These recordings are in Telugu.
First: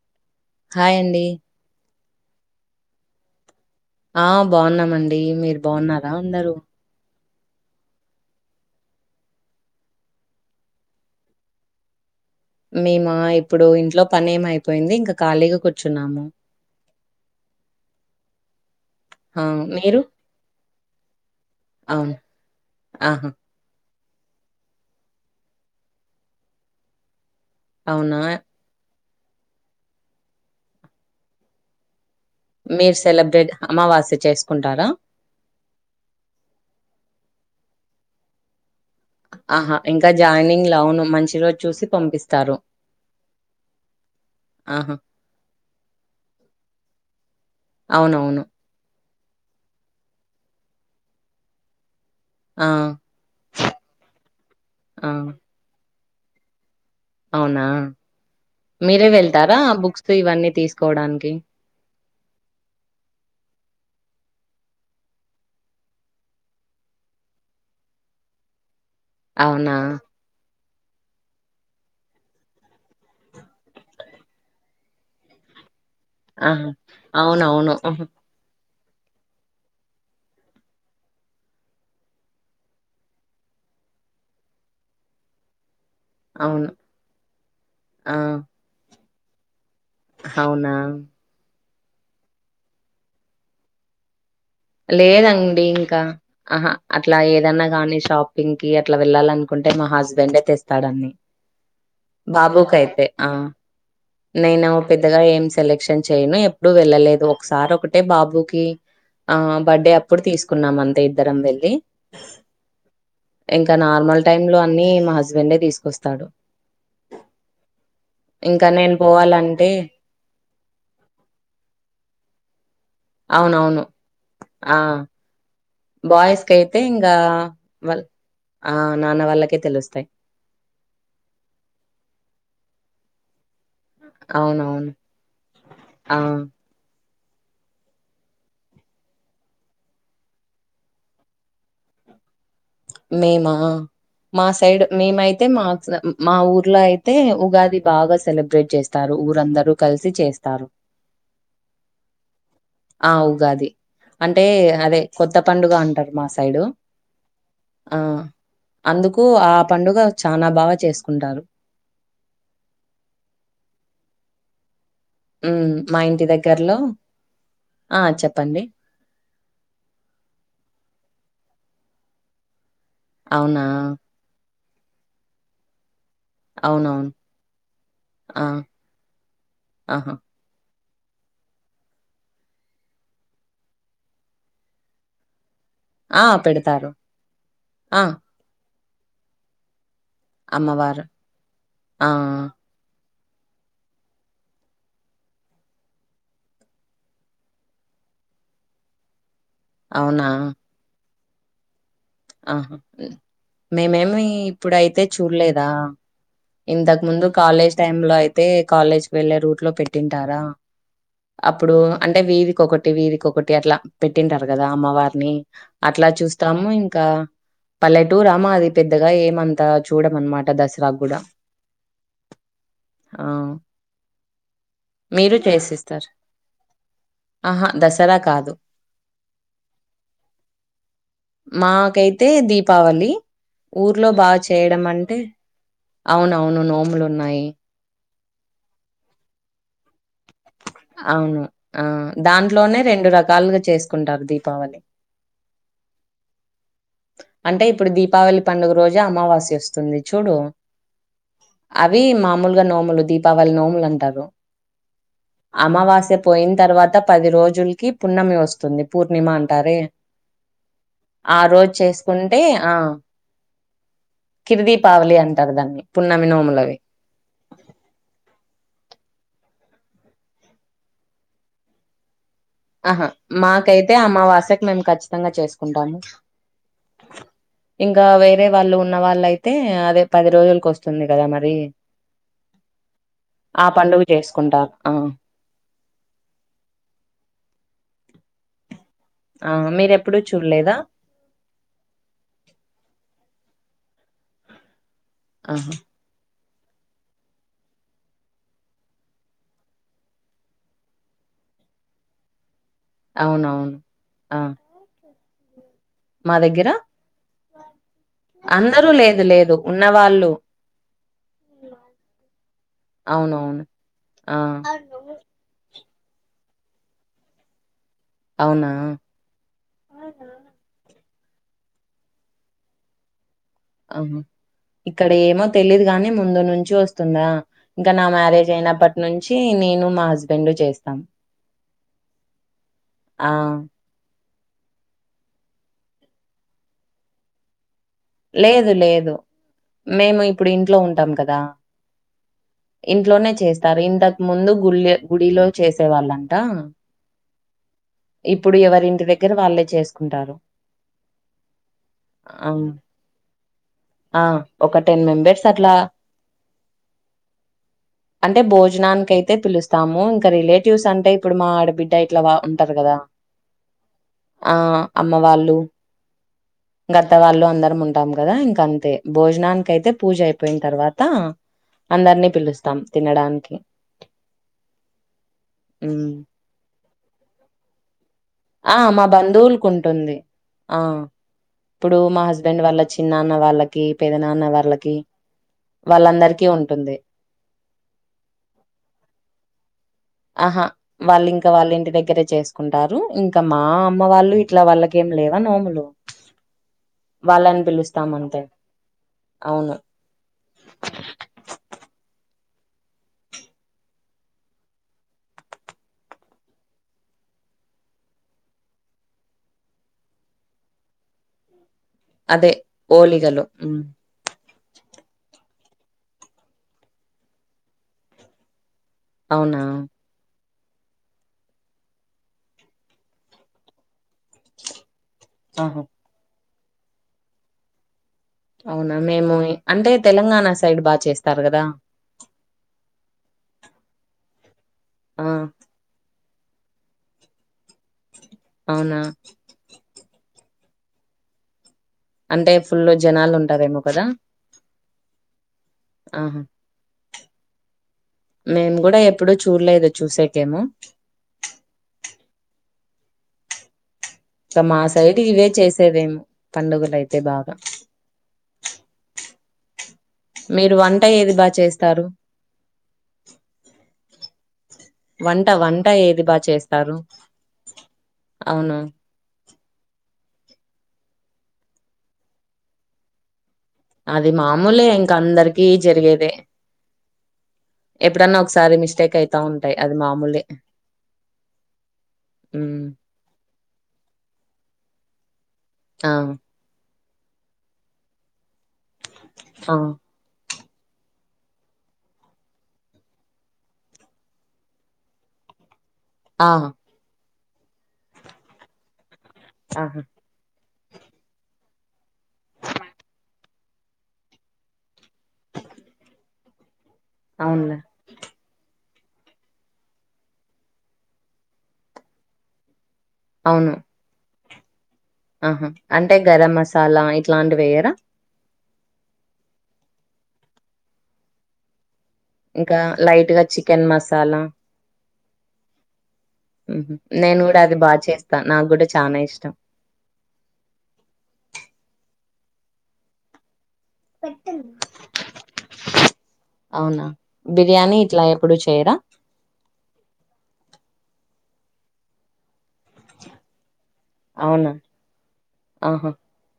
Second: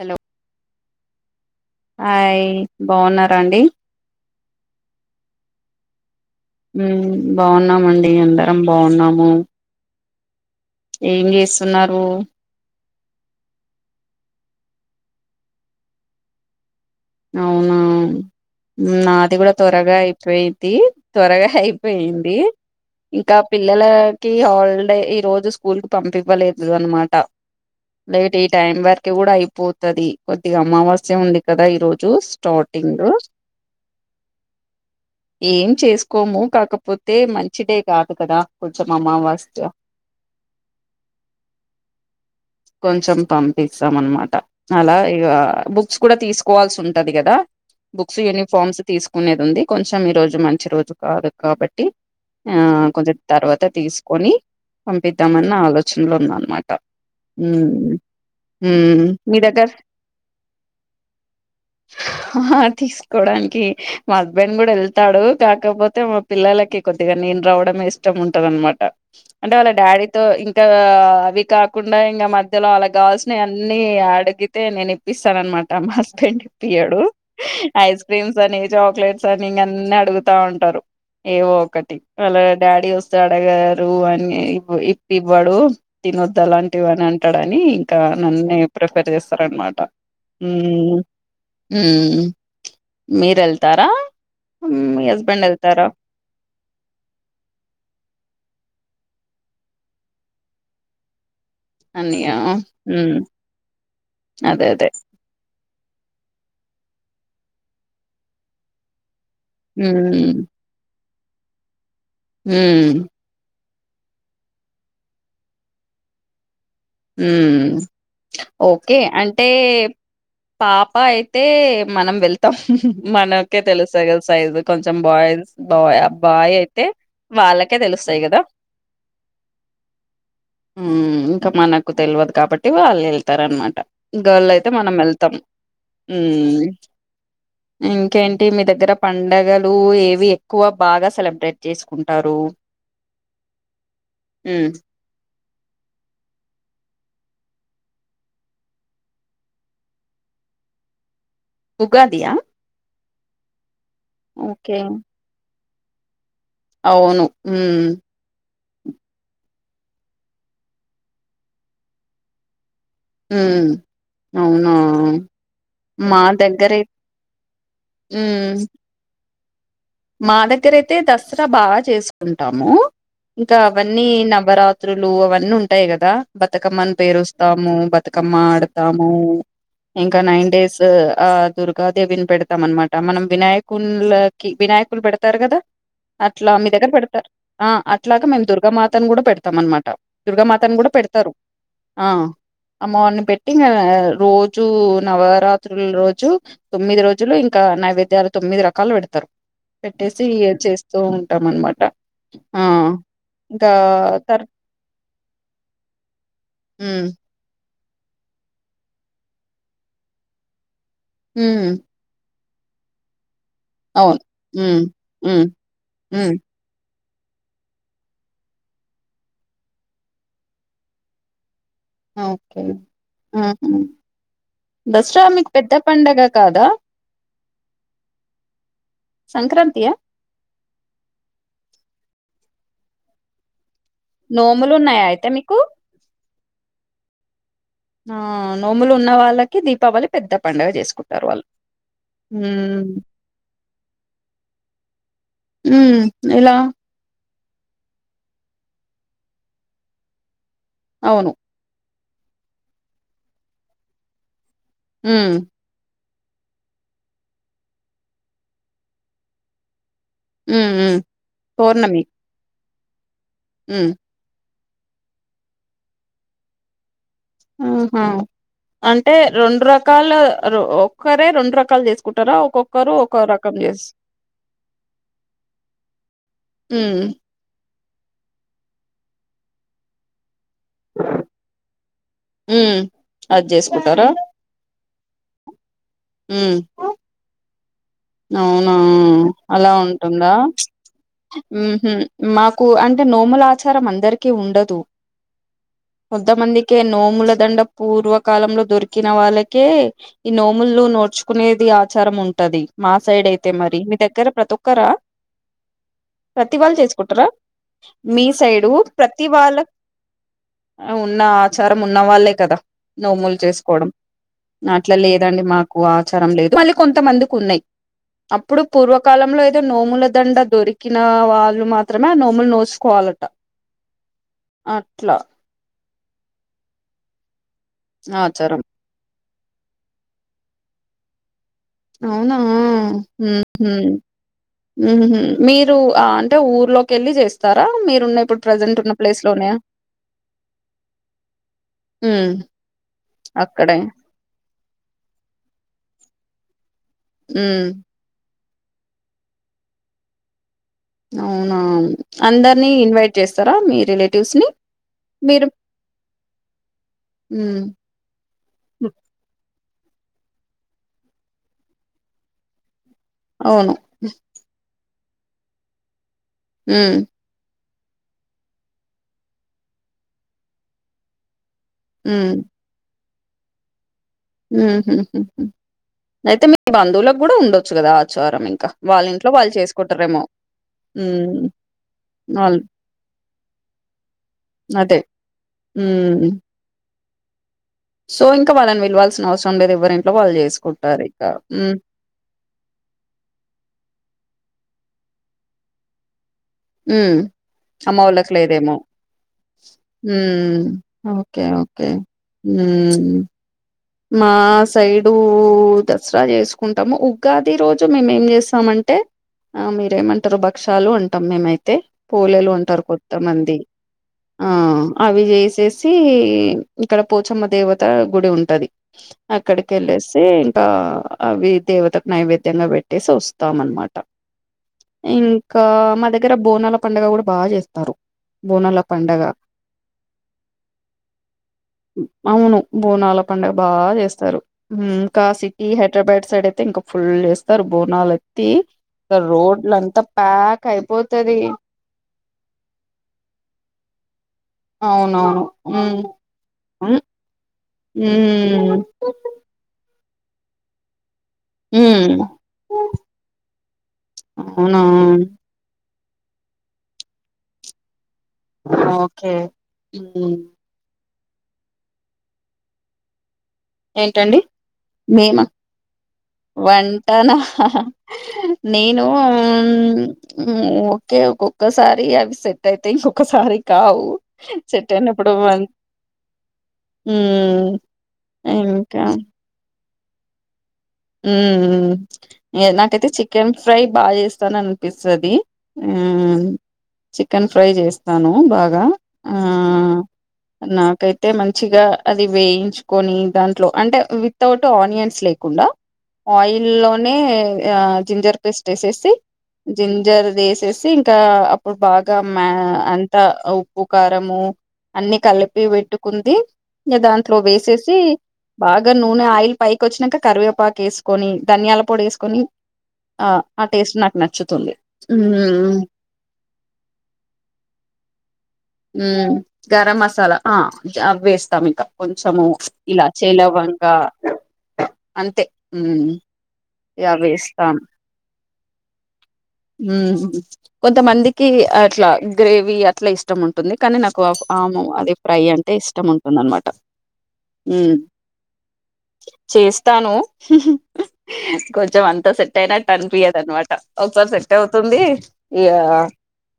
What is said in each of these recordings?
హలో హాయ్ అండి హాయ్ బాగున్నారండి ఆ బాగున్నామండి మీరు బాగున్నారా అందరు ఉమ్ బాగున్నామండి అందరం బాగున్నాము ఏం చేస్తున్నారు మేమ ఇప్పుడు ఇంట్లో పని ఏమయిపోయింది ఇంకా ఖాళీగా కూర్చున్నాము అవునా నాది ఆ! కూడా త్వరగా మీరు? అయిపోయిది త్వరగా అవును. అయిపోయింది ఆహా! ఇంకా పిల్లలా కి హాలిడే ఈ రోజు స్కూల్ కి పంపివ్వలేదు అనమాట అవునా! లేట్ ఈ టైం వర్ కూడా అయిపోతది కొద్దిగా అమావాస్య ఉంది కదా ఈ రోజు స్టార్టింగ్ మీరు లో సెలబ్రేట్ అమావాస్య చేసుకుంటారా? ఏం చేసుకోము కాక పోతే మంచిదే కాదు కదా కొంచ్ ఆహా ఇంకా జాయినింగ్ లౌను మంచి రోజు చూసి పంపిస్తారు కొంచెం పంపిస్తాం అనమాట ఆహా! అలా ఇగ బుక్స్ కూడా తీసుకోవాల్సి ఉ టది కదా బుక్స్ అవునవును. యూనిఫామ్స్ తీసు కునేది ఉంది కొంచెం ఈరోజు మంచి రోజు కాదు కాబట్టి ఆ కొంచెం తర్వాత తీసుకొని ఆ! పంపిద్దామన్న ఆలోచనలో ఉన్నా అన్నమా ఉ అవునా! మీరే వెళ్తారా బుక్స్ ఇవన్నీ తీసుకోవడానికి ఆ తీసుకోవడానికి మా హస్బెండ్ కూడా వెళ్తాడు కాకపోతే మా పిల్లలకి కొద్దిగా నేను రావడమే ఇష్టం ఉంటది అన్నమాట అంటే వాళ్ళ అవునా! డాడీతో ఇం కా అవి కాకుండా ఇంకా మధ్యలో అలా కావాల్సినవి అన్ని అడిగితే నేను ఇప్పిస్తాను అనమా ట మ హస్బెండ్ ఆహా! ఇప్పియడు అవునవును. ఐస్ ఆహా! క్రీమ్స్ అనే చాక్లెట్స్ అని ఇంగ అన్ని అడుగుతా ఉంటారు ఏవో ఒకటి అలా డాడీ వస్తే అడగరు అని ఇప్పివ్వడు తినొద్దు అవును. అలాంటివి అని అంటాడని ఇంకా ఆ! నన్నే ప్రిఫెర్ చేస్తారనమాట అవునా ఉ మీరెళ్తారా లేదండి ఇంకా ఆహా అట్లా ఏదన్నా కానీ షాపింగ్కి అట్ ఇట్లా వెళ్ళాలనుకుంటే మా హస్బెండే తెస్తాడన్ని అన్నయ్య బాబు కైతే మ్మ్ ఆ అదే నేను అదే పెద్దగా ఏం సెల క్షన్ చెయ్యను ఎప్పుడు వెళ్ళలేదు ఒకసారి ఒకటే బాబుకి ఆ బర్డే అప్పుడు మ్మ్ తీసుకున్నాం అంతే ఇద్దరం వెళ్ళి ఉ ఇంకా నార్మల్ టైమ్ లో అన్ని మా హస్బెండే తీసుకొస్తాడు ఉ ఇంకా నేను ఓకే అంటే పోవాలంటే పాప అయితే మనం వెళ్ ఉహు మనకే అవునవును. తెలుస్తాయి కదా సైజు ఆ కొంచెం బాయ్స్ బాయ్ ఆ బాయ్ బాయ్స్‌కైతే అయితే ఇంగా వాళ్ళ కే వాళ్ తెలుస్తాయి కదా ఆ నాన్న వాళ్ళకే తెలుస్తయి హు ఇంక మనకు తెలివదు కాబట్టి వాళ్ళు వెళ్తారు అనమా గర్ల్ అయితే అవునవును. మనం వెళ్తాం ఆ! మ్మ్ ఇంకేంటి మీ దగ్గర పండగలు ఏవి ఎక్కువ బాగా సెలబ్రేట్ చేసుకుంటారు మేమా మా హ్మ్. సైడ్ మేమయి తే మా మా ఊర్లో అయితే ఉగాది బాగా సెలబ్రేట్ చేస్తారు ఊరందరూ కలిసి చేస్. స్తారు ఉగాది య ఆ ఊగాది అంటే అదే కొత్త పండుగ అంటరు మాస్ సైడు అవును. హ్మ్. ఆ అందుకు ఆ పండుగ చానా బాగా చేసుకుంటారు ఉమ్ అవునా ఉమ్ మా ఇంటి దగ్గరలో దగ్గరే ఆ చెప్పండి మ్మ్ మా దగ్గర అయితే దసరా బా చేసుకుంటాము ఇంక అవునా అవన్నీ నవరా. త్రులు అవన్నీ ఉంటాయి కదా బతుకమ్మని అవునవును పేరుస్తాము, బతుకమ్మ ఆ ఆడతాము ఆహా ఇంక నైన్ డేస్. ఆ దుర్గాదేవిని పెడతాం అనమాట మనం వినాయకున్ లకి వినాయి పెడతారు కదా, ఆ అట్లా మీ పెడతారు దగ్గర పెడతార ఆ అట్లాగా మేము దుర్గ మా. తను కూడ పెడతాం అనమాట, దుర్గా మాతను కూడా అమ్మవారు పెడతారు ఆ అమ్మవారిని. పెట్టి ఇంగ రోజు నవరాత్రుల రోజు, తొమ్మిది రోజులు ఇంకా నైవేద్యా. తొమ్మిది రకాలు పెడతరు పెట్టేసి అవునా ఇగ చేస్తూ ఉంటాం అనమాట. హా ఆ! ఇంకా మేమేమి తర్ ఇప్పుడయితే చూడలేదా ఇంతక్ హ్మ్ ముందు కాలేజ్ టైం లో అయితే కాలేజ్ వెళ్ళే రూట్ లో పెట్టింటారా హ్మ్ అప్పుడు అంటే వీధి. కొకటి వీథికొకటి అట్లా అవును పెట్టింటారు కదా, హ్మ్ అమ్మవారిని హ్మ్ అట్లా హ్మ్ చూస్తాము ఇం. ఇంకా పల్లెటూరా మాది పెద్దగా ఏమంతా చూడము అనమాట దసరా కూడా. ఓకే ఆ హా దసరా మీరు మీకు పెద్ద పండగ కాదా? ఆహా దసరా కాదు సంక్రాంతి యా మాకైతే దీపావళి ఊర్లో బా నోములు చేయడం ఉన్నాయా అంటే అయితే మీకు అవునవును నోములున్నాయి ఆ నోములు ఉన్న వాళ్ళకి దీపావళి పెద్ద పండగ చేసుకుంటారు అవును వాళ్ళు ఆ దాంట్లోనే హ్మ్ రెండు రకాలుగా చేసుకుంటారు దీపావళి హు ఎలా అంటే ఇప్పుడు దీపావళి పండుగ రోజే అమావాస్య వస్తుంది చూడు. అవును అవి మామూలుగా నోములు, దీపావళి నోములు అంటారు హ్మ్ అమావాస్య. పోయిన తర్వాత పది రోజులకి పున్నమి వస్తుంది, పూర్ణిమ అంటారే. హు హ్మ్ ఆ రోజు పౌర్ణమి చేసుకుంటే ఆ హ్మ్ కిర్ దీపావళి అంటారు దాన్ని పున్నమి నోములనీ. ఆహా అంటే రెండు రకాలు ఒక్కరే రెండు రకాలు చేసుకున్. ఆహా మాకైతే అమావాస్యకు మేము ఖచ్చితంగా చేసుకుంటాము ఉ ఇంకా వేరే వాళ్ళు ఉన్న వాళ్ళు అయితే అదే పది రోజులకి వస్తుంది కదా మరి హ్మ్ అది ఆ పండుగ చేసుకుంటారా చేసుకుంటారు ఆ ఉ అవును హ ఆ! అలా మీరెప్పుడూ ఉంటుందా చూడలేదా? ఊ హు మాకు అంటే నోములా ఆచారం అందరికీ ఉండదు ఆహా కొంతమందికే నోముల దండ పూర్వకాలంలో దొరికిన వాళ్ళకే ఈ నోములు నోచుకునే ఆచారం ఉంటది మా సైడ్ అయితే అవునవును. మరి మీ దగ్గర ఆ! ప్రతి ఒక్కరా మా ప్రతి దగ్గర వాళ్ళు చేసుకుంటార మీ సైడు అందరూ లేదు ప్రతి లేదు వాళ్ళ ఉన్నవాళ్ళు ఉన్న ఆచారం ఉన్న వాళ్ళే కదా నోములు అవునవును. చేసుకోవడం ఆ అట్లా లేదండి మాకు ఆచారం లేదు మళ్ళీ కొంత మందికి ఉన్నాయి అప్పుడు అవునా పూర్వకాలంలో అయితే నోముల దండ దొరికింది ఉన్న వాళ్ళు మాత్రమే ఆ నోములు నోచుకోవాలట ఆ ఇక్కడ ఏమో తెలీదుగాని ముందు నుంచి వస్తుందా ఇంకా నా మ్యారేజ్ ఆచారం అయినప్పటి నుంచి నేను మా హస్బెండ్ చేస్తాం అవునా ఊ ఆ హు ఉ మీరు అంటే ఊర్లోకి వెళ్ళి చేస్తారా మీరున్న ఇప్పుడు లేదు ప్రజెంట్ ఉన్న లేదు ప్లేస్ లోనే మేము ఇప్పుడు ఇంట్లో ఉంటాం కదా ఉమ్ ఇంట్లోనే అక్కడే చేస్తారు ఇంతకు ముందు గుళ గుడిలో చేసే వాళ్ళంట ఉ ఇప్పుడు ఎవరి ఇంటి దగ్గర వాళ్ళే చేసుకుంటారు అవునా అందరినీ అవును. ఇన్వైట్ చేస్తారా మీ ఆ రిలేటివ్స్ ని ఒక టెన్ మెంబెర్స్ మీరు అట్లా ఉమ్ అంటే భోజనానికి అయితే పిలుస్తాము ఇంకా రిలేటివ్స్ అంటే ఇప్పుడు మా ఆడ బిడ్డ ఇట్లా ఉంటారు కదా అవును ఆ అమ్మ వాళ్ళు ఉమ్ అత్త వాళ్ళు అందరు ఉంటాం కదా ఇంక అంతే భోజనానికి అయితే పూజ అయిపోయిన తర్వాత అందరినీ పిలుస్తాం తినడానికి ఉ హు హ్మ్. అయితే మీ బంధువులకు కూడా ఉండొచ్చు కదా ఆచారం ఇంకా ఆ వాళ్ళ మా ఇంట్లో వాళ్ళు బంధువులకు ఉంటుంది చేసుకుంటారేమో ఆ ఉమ్ ఇప్పుడు మా వాళ్ళు హస్బెండ్ వాళ్ళ చిన్న నాన్న వాళ్ళకి పెద్ద నాన్న వాళ్ళకి అదే హ్మ్ వాళ్ళందరికీ ఉంటుంది సో ఇంకా వాళ్ళని పిలవాల్సిన అవసరం లేదు ఎవరైనా ఆహా వాళ్ళు ఇంకా వాళ్ళ ఇంటి దగ్గరే చేసుకుంటారు ఇంకా మా అమ్మ వాళ్ళు ఇట్లా వాళ్ళకి ఇంకేం లేవా నోములు ఉ వాళ్ళని అమ్మ పిలుస్తాం వాళ్ళుకు అంతే లేదేమో అవును ఉ ఓకే ఓకే ఊ మా సైడు దసరా చేసుకుంటాము ఉగాది రోజు మీమేం చేస్తామంటే అంటే ఆ మీరేమంటారు భక్ష్యాలు అంటాం మేమైతే అదే పోలేలు ఉంటారు ఓలిగలు కొత్తమంది హ్మ్. ఆ అవి చేసేసి ఇక్కడ పోచమ్మ దేవత గుడి ఉంటది అవునా ఆక్కడికెళ్ళేసి ఆ అవి దేవతకు నైవేద్యంగా పెట్టేసి వస్తాం అనమాట ఇంకా ఆహా మా దగ్గర బోనాల పండుగ కూడా బా చేస్తారు బోనాల అవునా పండగ మేము అంటే తెలంగాణ సైడ్ బా చేస్తారు కదా అవును బోనాల పండగా బా చేస్తారు ఇంకా ఆ సిటీ హైదరాబాద్ సైడ్ అయితే ఇంకా ఫుల్ చేస్ స్తారు బోనాలు ఎత్తి అవునా ఇంకా రోడ్లంతా ప్యాక్ అయిపోతది అంటే ఫుల్లు జనాలు ఉంటారేమో కదా అవునవును హు నేను కూడా ఎప్పుడూ చూడలేదు చూసేకేమో ఉహ్ క మా సైడ్ ఇవే చేసేదేం పండుగలు అయితే బాగా ఓకే హు మీరు వంట ఏది బా చేస్తారు ఏంటండి మేమ వంట వంట ఏ వంటనా అవును నేను ఓకే ఒక్కొక్కసారి అవి సెట్ అయితాయి ఇంకొకసారి కావు అది మామూలే సెట్ ఇంక అయినప్పుడు మం అందరికి జరిగేదే ఉ ఎప్పుడన్నా ఒకసారి మిస్టేక్ అయితా ఉంటాయి అది మామూలే ఉ ఉ ఉమ్ నాకైతే చికెన్ ఫ్రై బా చేస్తాననిపిస్తది హు ఆ చికెన్ ఫ్రై చేస్తాను బాగా ఆ హా నాకైతే మంచిగా అది వేయించుకొని దాంట్లో అంటే వితౌట్ ఆనియన్స్ లేకుండా ఆ ఆయిల్ లోనే ఆ జింజర్ పేస్ట్ వేసేసి ఆహా జింజర్ది ఏసేసి సి ఇంకా అప్పుడు బాగా మా అంతా ఉప్పు కారము అన్ని కలిపి పెట్టుకుంది ఇంగ దాంట్లో అవునులే వేసేసి బాగా నూనె ఆయిల్ పైకోచ్చినాక కరివేపాక్ వేసుకొని ధనియాల పొడి వేసుకొని ఆ ఆ అవును టేస్ట్ నాకు నచ్చుతుంది ఆహా ఉమ్ అంటే గరం మసాలా ఇట్లాంటివెయ్యిరా ఉ గరం మసాలా ఆ వేస్తాం ఇంకా కొంచము ఇంకా ఇల్లచ్చి లైట్ గా చికెన్ లవంగా మసాలా అంతే ఇగ అవి నేను కూడా అది బా చేస్తా నాకుడా చానా ఇష్టం ఉహ్ కొంతమందికి అట్లా గ్రేవీ అట్లా ఇష్టం ఉం టుంది కానీ నాకు ఆము అది ఫ్రై అంటే ఇష్టం ఉంటుందనమాట అవునా బిర్యానీ ఇట్లా ఎప్పుడు చే చేస్తాను కొంచెం అంతా సెట్ అయినట్టు అనిపియదూ అనమాట ఒక్కోస్ అవునా అవుతుంది ఇగ ఆహా!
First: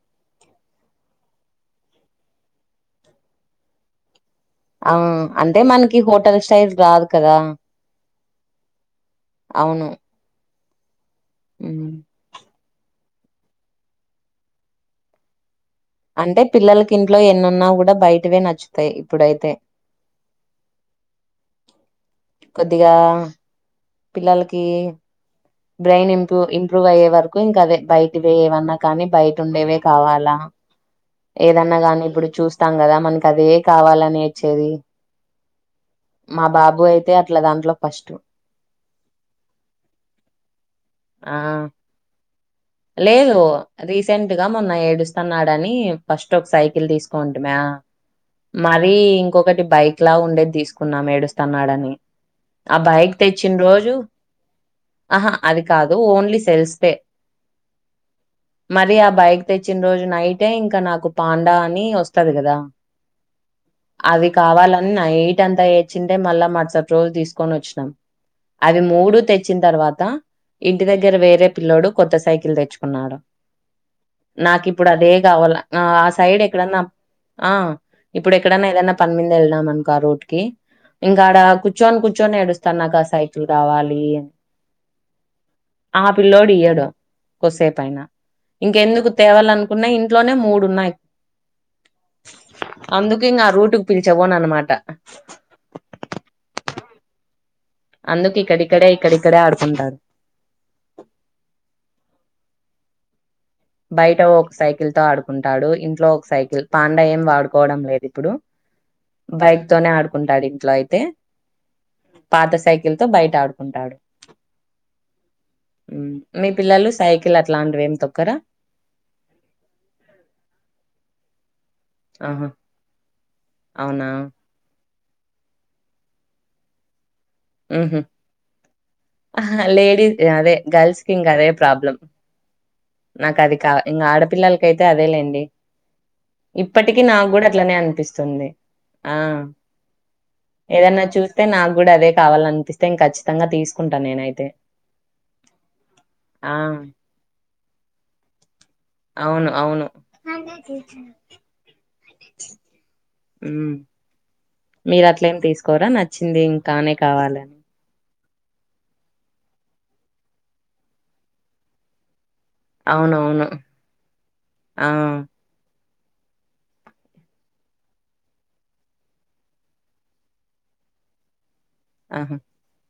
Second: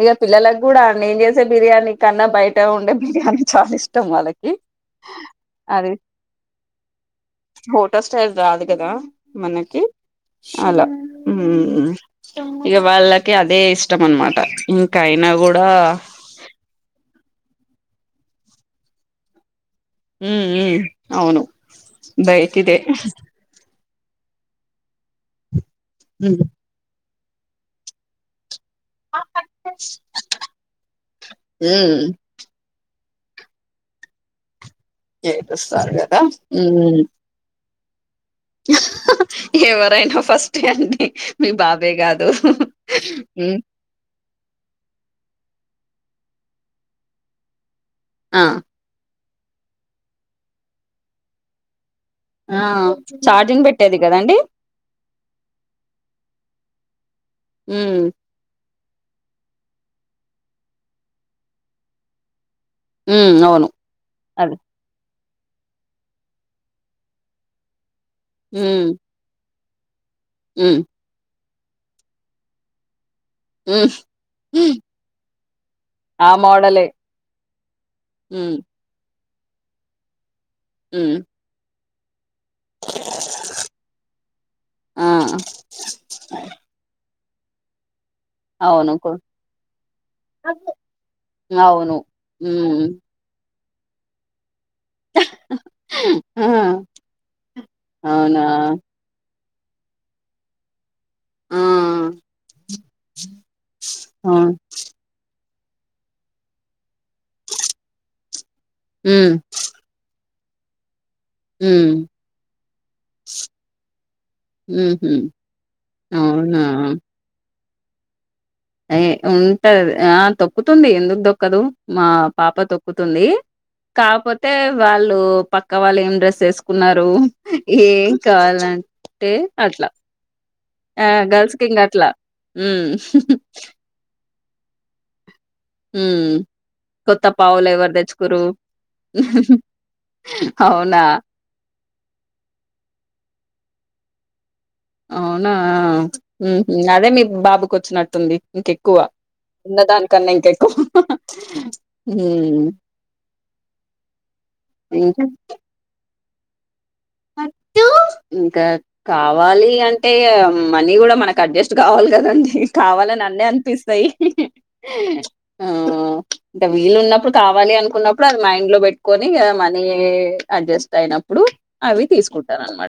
ఇగా పిల్లలకు కూడా నేను చేసే బిర్యానీ కన్నా బయట ఉండే బిర్యానీ చాలా ఇష్టం వాళ్ళకి ఆ అంటే అది మనకి హోటల్ స్టైల్ రాదు కదా! హోటల్ స్టైల్ రాదు కదా మనకి అవును. అలా హు హ్మ్. ఇగా వాళ్ళకి అదే ఇష్టం అనమాట ఇంకా అయినా కూడ్ అంటే పిల్లలకి ఇంట్లో ఎన్నున్నా కూడా బయటవే నచ్చుతాయి ఇప్పుడైతే మ్మ్ హ్మ్ అవును బైటిదే కొద్దిగా పిల్లలకి బ్రెయిన్ ఇంప్రూ ఇంప్రూవ్ అయ్యే వరకు ఇంకా అదే బైటివేయేవన్నా కానీ బయట ఉండేవే కావాలా ఏదైనా గానీ ఉమ్ ఇప్పుడు చూస్తాం కదా మనకి అదే కావాలని ఏడ్చేది ఏడుస్తారు కదా మా బాబు ఉమ్ అయితే అట్లా దాంట్లో ఫస్టు ఎవరైనా ఫస్టే అండి మీ ఆ బాబే కాదు లేదు ఉమ్ రీసెంట్ గా మొన్న ఏడుస్తన్నాడని ఫస్ట్ ఒక సైకిల్ తీసుకోంటిమే ఆ మాది ఇంకొకటి బైక్ లా ఉండేది తీసుకున్నాం ఏడుస్తన్నాడని ఆ బైక్ తెచ్చిన చార్జింగ్ రోజు పెట్టేది కదండి అహా అది కాదు ఓన్లీ సెల్స్ దే ఉమ్ మరి ఆ బైక్ తెచ్చిన రోజు నైటే ఇంకా నాకు పాండా అని వస్తది కదా ఉమ్ అవును అవి అది కావాలని నై టంతా ఏడ్చింటే మళ్ళా మరుసటి రోజు తీసుకొని వచ్చినాం అవి ఉమ్ మూడు తెచ్చిన తర్వాత ఉమ్ ఇంటి దగ్గర వేరే పిల్లోడు కొత్త సైకిల్ తెచ్చుకున్నాడు ఉమ్ నాకు ఇప్పుడు అదే కావాల్ల ఆ ఆ సైడ్ ఎక్కడన్నా ఆ ఇప్పుడు ఉమ్ ఎక్కడన్నా ఏదైనా పనిమీద వెళ్లినాం అనుకో ఆ రూట్ కి ఉమ్ ఇంకా ఆడ కూర్చొని కూ ర్చొని ఏడుస్తాన్నాడు నాకా ఆ సైకిల్ కావాలి అని ఆ ఆ పిల్లోడు ఇయ్యడు కొస్సేపైన అవును ఇంకెందుకు కొ తేవాలనుకున్నా ఇంట్లోనే మూడున్నాయి అవును మ్మ్ హ్మ్ పిలిచవోను అన్నమాట ఆ అందుకు అవునా ఇక్కడిక్కడే ఇక్కడిక్కడే ఆడుకుంటాడు ఆ బయట ఒక అవును సైకిల్ తో ఆడుకుంటాడు ఇంట్లో ఒక సైకిల్ పాండా ఏం వాడుకోవడం లేదు ఇప్పుడు ఉమ్ బైక్ తోనే ఆడుకుంటాడు ఇంట్లో అయితే ఉమ్ పాత సై కిల్ తో బయట ఆడుకుంటాడు ఉహు మ్మ్ మీ అవునా పిల్లలు సైకిల్ అ ట్లాంటివేం తొక్కరా ఏ ఉంటది ఆ తొక్కుతుంది ఎందుకు దొక్కదు మా ఆహా! పాప తొక్కుతుంది అవునా? కాపోతే వాళ్ళు పక్క వాళ్ళు ఏం డ్రెస్స్ వేసుకున్నారు హుహు. ఏం కావాలం టే అహా! అట్లా లేడీ అదే ఆ గర్ల్స్‌కింకదే గర్ల్స్ కి ఇంగ ప్రాబ్లమ్. అట్లా నాకది కా ఇంగ ఆడపిల్లలకి అయితే అదేలేండి ఉమ్ ఇప్పటికీ కొత్త నాక్కూడా పావులు అట్లనే ఎవరు తెచ్చుకురు అనిపిస్తుంది ఆ అవునా ఏదన్నా చూస్తే నాక్కూడా అదే కావాల అనిపిస్తే ఇం ఖచ్చితంగా తీసుకుంటా నేనైతే అవునా ఆ! ఉమ్ హు అదే మీకు బాబు కొచ్చినట్టుంది ఇంకెక్కువ అవును. ఉన్న అవును. దానికన్నా ఇంకెక్కువ ఉ హుమ్ ఉమ్ మీరు అట్ల ఏం తీసుకోరా నచ్చింది ఇంకా కానే కావాలని పట్టు ఇంకా కావాలి అంటే మనీ కూడా మనకు అడ్జస్ట్ కావాలి కదండి కావాలని అన్నీ అవునవును. అనిపిస్తాయి ఆ! ఆ ఇంక వీలు ఉన్నప్పుడు కావాలి అనుకున్నప్పుడు, అది మైండ్ లో పెట్టుకొని ఇగ మనీ అడ్జస్ట్ అయినప్పుడు అవి ఆహా! తీసుకుంటాను అన్నమా